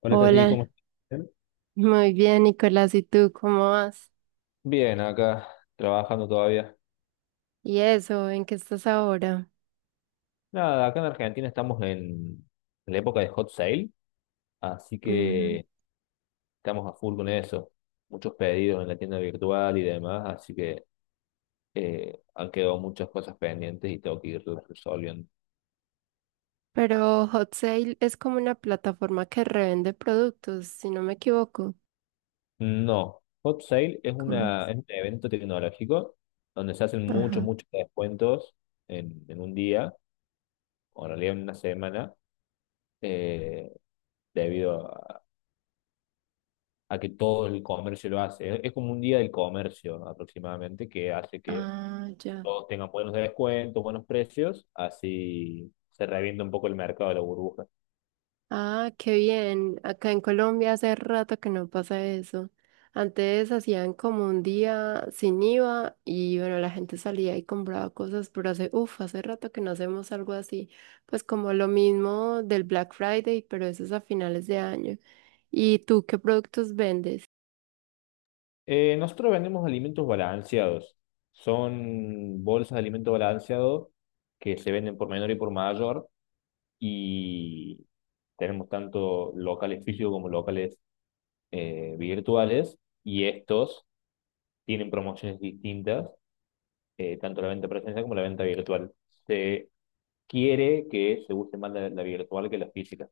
Hola Tati, ¿cómo Hola, estás? muy bien, Nicolás. ¿Y tú cómo vas? Bien, acá trabajando todavía. ¿Y eso? ¿En qué estás ahora? Nada, acá en Argentina estamos en la época de Hot Sale, así Ujú. que estamos a full con eso. Muchos pedidos en la tienda virtual y demás, así que han quedado muchas cosas pendientes y tengo que irlas resolviendo. Pero Hot Sale es como una plataforma que revende productos, si no me equivoco. No, Hot Sale es ¿Cómo una, es? es un evento tecnológico donde se hacen muchos, Ajá. muchos descuentos en un día, o en realidad en una semana, eh, debido a que todo el comercio lo hace. Es como un día del comercio, ¿no? Aproximadamente que hace que Ah, ya. todos tengan buenos descuentos, buenos precios, así se revienta un poco el mercado de la burbuja. Ah, qué bien. Acá en Colombia hace rato que no pasa eso. Antes hacían como un día sin IVA y bueno, la gente salía y compraba cosas, pero hace, uff, hace rato que no hacemos algo así. Pues como lo mismo del Black Friday, pero eso es a finales de año. ¿Y tú qué productos vendes? Nosotros vendemos alimentos balanceados. Son bolsas de alimento balanceado que se venden por menor y por mayor y tenemos tanto locales físicos como locales virtuales, y estos tienen promociones distintas, tanto la venta presencial como la venta virtual. Se quiere que se use más la virtual que la física.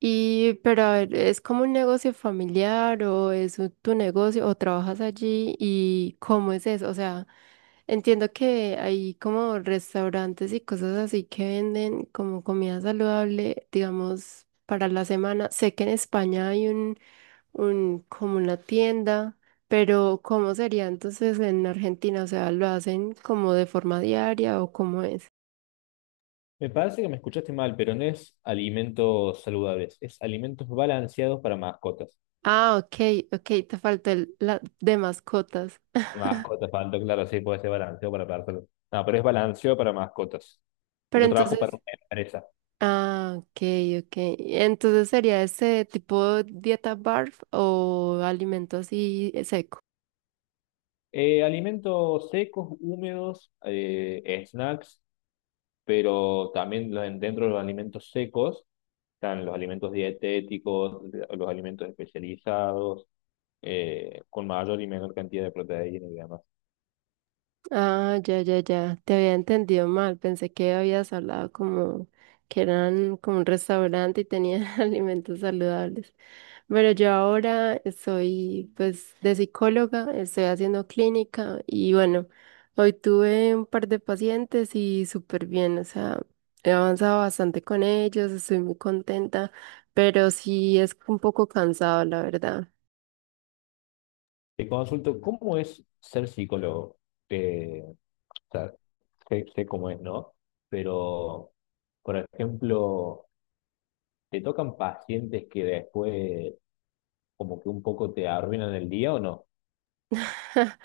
Y pero a ver, ¿es como un negocio familiar o es tu negocio o trabajas allí y cómo es eso? O sea, entiendo que hay como restaurantes y cosas así que venden como comida saludable, digamos, para la semana. Sé que en España hay un, como una tienda, pero ¿cómo sería entonces en Argentina? O sea, ¿lo hacen como de forma diaria o cómo es? Me parece que me escuchaste mal, pero no es alimentos saludables, es alimentos balanceados para mascotas. Ah, ok, ok, te faltó la de mascotas. Mascotas, falta, claro, sí, puede ser balanceado para personas. No, pero es balanceado para mascotas. Y Pero yo trabajo para entonces, una empresa. ah, ok, ok. Entonces sería ese tipo dieta barf o alimento así seco. Alimentos secos, húmedos, snacks, pero también los- dentro de los alimentos secos están los alimentos dietéticos, los alimentos especializados, con mayor y menor cantidad de proteína y demás. Ah, ya, ya, ya. Te había entendido mal. Pensé que habías hablado como que eran como un restaurante y tenían alimentos saludables. Pero yo ahora soy, pues, de psicóloga, estoy haciendo clínica y bueno, hoy tuve un par de pacientes y súper bien, o sea, he avanzado bastante con ellos, estoy muy contenta, pero sí es un poco cansado, la verdad. Te consulto, ¿cómo es ser psicólogo? O sea, sé cómo es, ¿no? Pero, por ejemplo, ¿te tocan pacientes que después como que un poco te arruinan el día o no?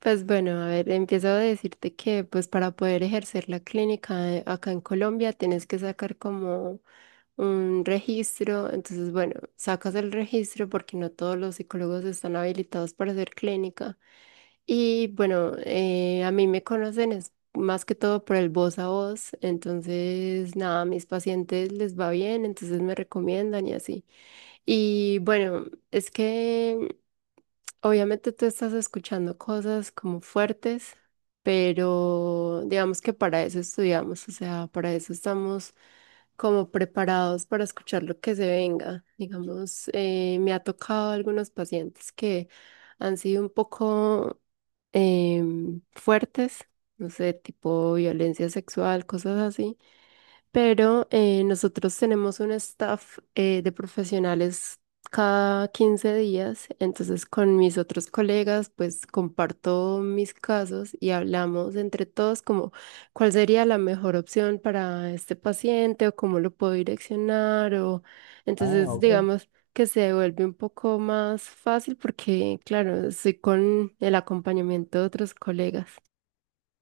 Pues bueno, a ver, empiezo a decirte que pues para poder ejercer la clínica acá en Colombia tienes que sacar como un registro, entonces bueno, sacas el registro porque no todos los psicólogos están habilitados para hacer clínica y bueno, a mí me conocen es más que todo por el voz a voz, entonces nada, a mis pacientes les va bien, entonces me recomiendan y así. Y bueno, es que obviamente tú estás escuchando cosas como fuertes, pero digamos que para eso estudiamos, o sea, para eso estamos como preparados para escuchar lo que se venga. Digamos, me ha tocado algunos pacientes que han sido un poco fuertes, no sé, tipo violencia sexual, cosas así, pero nosotros tenemos un staff de profesionales cada 15 días, entonces con mis otros colegas pues comparto mis casos y hablamos entre todos como cuál sería la mejor opción para este paciente o cómo lo puedo direccionar. O Ah, entonces ok. digamos que se vuelve un poco más fácil porque claro, estoy con el acompañamiento de otros colegas.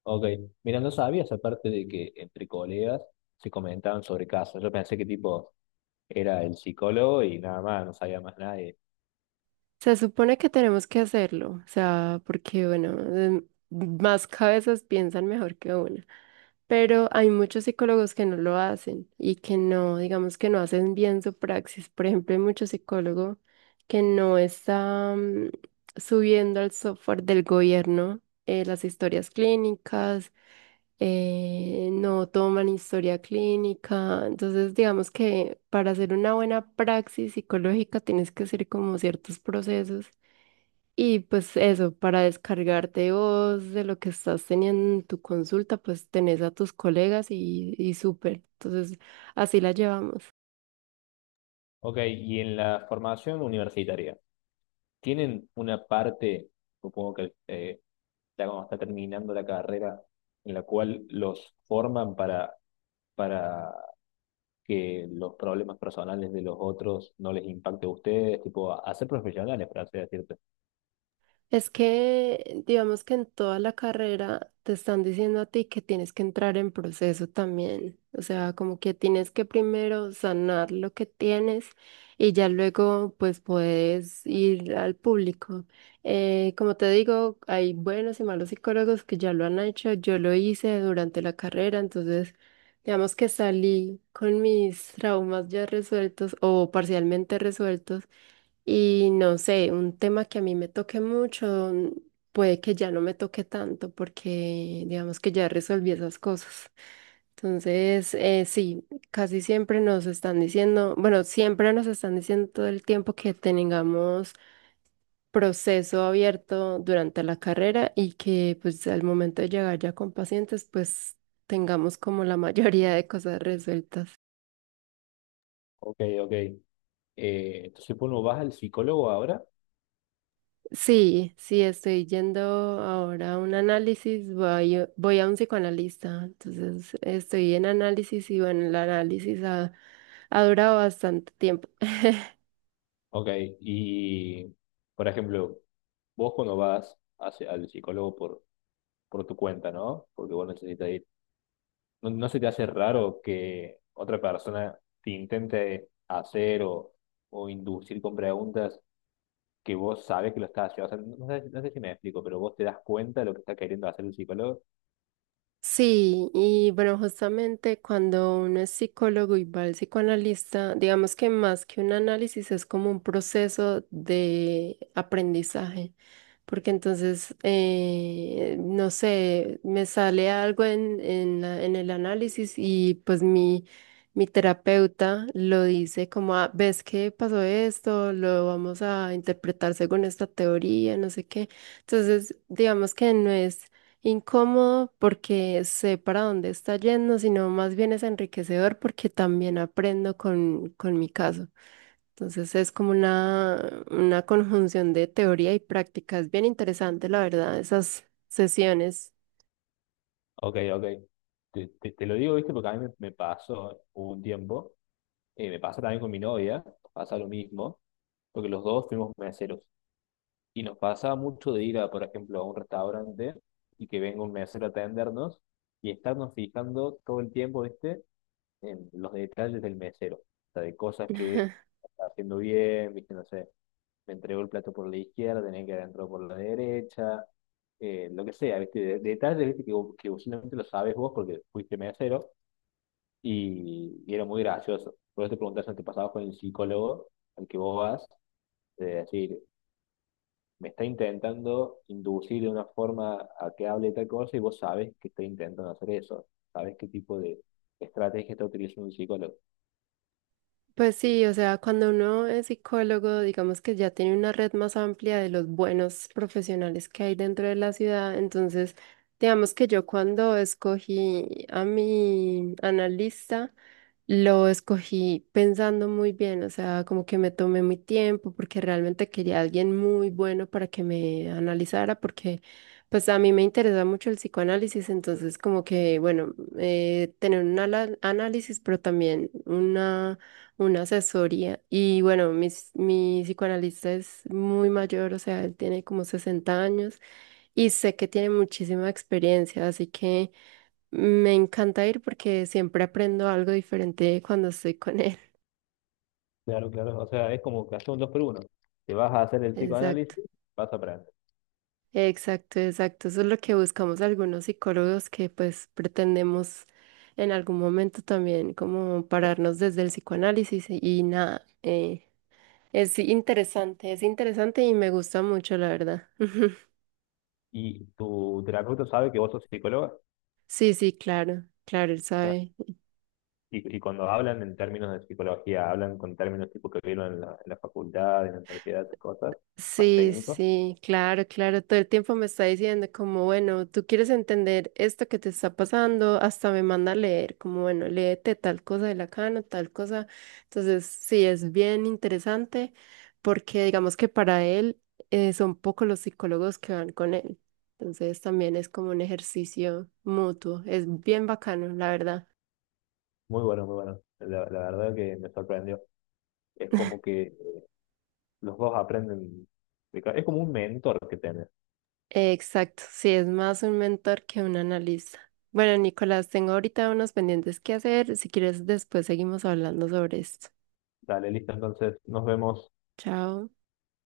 Ok, mira, no sabías aparte de que entre colegas se comentaban sobre casos. Yo pensé que tipo era el psicólogo y nada más, no sabía más nadie. Se supone que tenemos que hacerlo, o sea, porque bueno, más cabezas piensan mejor que una, pero hay muchos psicólogos que no lo hacen y que no, digamos que no hacen bien su praxis. Por ejemplo, hay muchos psicólogos que no están subiendo al software del gobierno, las historias clínicas, no toman historia clínica. Entonces, digamos que para hacer una buena praxis psicológica tienes que hacer como ciertos procesos. Y pues eso, para descargarte vos de lo que estás teniendo en tu consulta, pues tenés a tus colegas y súper. Entonces, así la llevamos. Ok, ¿y en la formación universitaria tienen una parte, supongo, que ya cuando está terminando la carrera, en la cual los forman para que los problemas personales de los otros no les impacte a ustedes, tipo, a ser profesionales, por así decirte? Es que, digamos que en toda la carrera te están diciendo a ti que tienes que entrar en proceso también. O sea, como que tienes que primero sanar lo que tienes y ya luego pues puedes ir al público. Como te digo, hay buenos y malos psicólogos que ya lo han hecho. Yo lo hice durante la carrera, entonces digamos que salí con mis traumas ya resueltos o parcialmente resueltos. Y no sé, un tema que a mí me toque mucho, puede que ya no me toque tanto porque digamos que ya resolví esas cosas. Entonces, sí, casi siempre nos están diciendo, bueno, siempre nos están diciendo todo el tiempo que tengamos proceso abierto durante la carrera y que pues al momento de llegar ya con pacientes, pues tengamos como la mayoría de cosas resueltas. Ok, ok. Entonces, uno vas al psicólogo ahora, Sí, sí, estoy yendo ahora a un análisis, voy, voy a un psicoanalista, entonces estoy en análisis y bueno, el análisis ha, ha durado bastante tiempo. ok, y, por ejemplo, vos cuando vas hacia, al psicólogo por tu cuenta, ¿no? Porque vos necesitas ir. ¿No no se te hace raro que otra persona te intente hacer o inducir con preguntas que vos sabes que lo estás haciendo? O sea, no sé, no sé si me explico, pero vos te das cuenta de lo que está queriendo hacer el psicólogo. Sí, y bueno, justamente cuando uno es psicólogo y va al psicoanalista, digamos que más que un análisis es como un proceso de aprendizaje, porque entonces, no sé, me sale algo en en el análisis y pues mi terapeuta lo dice como, "Ah, ¿ves que pasó esto? Lo vamos a interpretar según esta teoría, no sé qué". Entonces, digamos que no es incómodo porque sé para dónde está yendo, sino más bien es enriquecedor porque también aprendo con mi caso. Entonces es como una conjunción de teoría y práctica. Es bien interesante, la verdad, esas sesiones. Ok, ok. Te lo digo, ¿viste? Porque a mí me pasó un tiempo, me pasa también con mi novia, pasa lo mismo, porque los dos fuimos meseros. Y nos pasaba mucho de ir a, por ejemplo, a un restaurante y que venga un mesero a atendernos y estarnos fijando todo el tiempo, ¿viste?, en los detalles del mesero. O sea, de cosas que está haciendo bien, viste, no sé, me entregó el plato por la izquierda, tenía que haber entrado por la derecha, lo que sea, viste, de- detalles, viste, que vos solamente lo sabes vos porque fuiste mesero, y era muy gracioso. Por eso te preguntas si te pasaba con el psicólogo al que vos vas, de decir, me está intentando inducir de una forma a que hable tal cosa y vos sabes que está intentando hacer eso, sabes qué tipo de estrategia está utilizando un psicólogo. Pues sí, o sea, cuando uno es psicólogo, digamos que ya tiene una red más amplia de los buenos profesionales que hay dentro de la ciudad. Entonces, digamos que yo cuando escogí a mi analista, lo escogí pensando muy bien, o sea, como que me tomé mi tiempo porque realmente quería a alguien muy bueno para que me analizara, porque pues a mí me interesa mucho el psicoanálisis, entonces como que, bueno, tener un análisis, pero también una asesoría. Y bueno, mi psicoanalista es muy mayor, o sea, él tiene como 60 años y sé que tiene muchísima experiencia, así que... Me encanta ir porque siempre aprendo algo diferente cuando estoy con él. Claro, claro. O sea, es como que hacer un dos por uno. Te vas a hacer el Exacto, psicoanálisis, vas a aprender. exacto, exacto. Eso es lo que buscamos algunos psicólogos que pues pretendemos en algún momento también como pararnos desde el psicoanálisis y nada. Es interesante, es interesante y me gusta mucho, la verdad. Y tu terapeuta sabe que vos sos psicóloga. Sí, sí, claro, claro, él Ah. sabe. Y cuando hablan en términos de psicología, hablan con términos tipo que vieron en la facultad, en la universidad, esas cosas, más Sí, técnicos. sí, claro, claro. Todo el tiempo me está diciendo como, bueno, tú quieres entender esto que te está pasando, hasta me manda a leer, como, bueno, léete tal cosa de Lacano, tal cosa. Entonces, sí, es bien interesante porque digamos que para él son pocos los psicólogos que van con él. Entonces, también es como un ejercicio mutuo. Es bien bacano, la verdad. Muy bueno, muy bueno. La verdad que me sorprendió. Es como que los dos aprenden. De ca- Es como un mentor que tenés. Exacto, sí, es más un mentor que un analista. Bueno, Nicolás, tengo ahorita unos pendientes que hacer. Si quieres, después seguimos hablando sobre esto. Dale, listo, entonces nos vemos. Chao.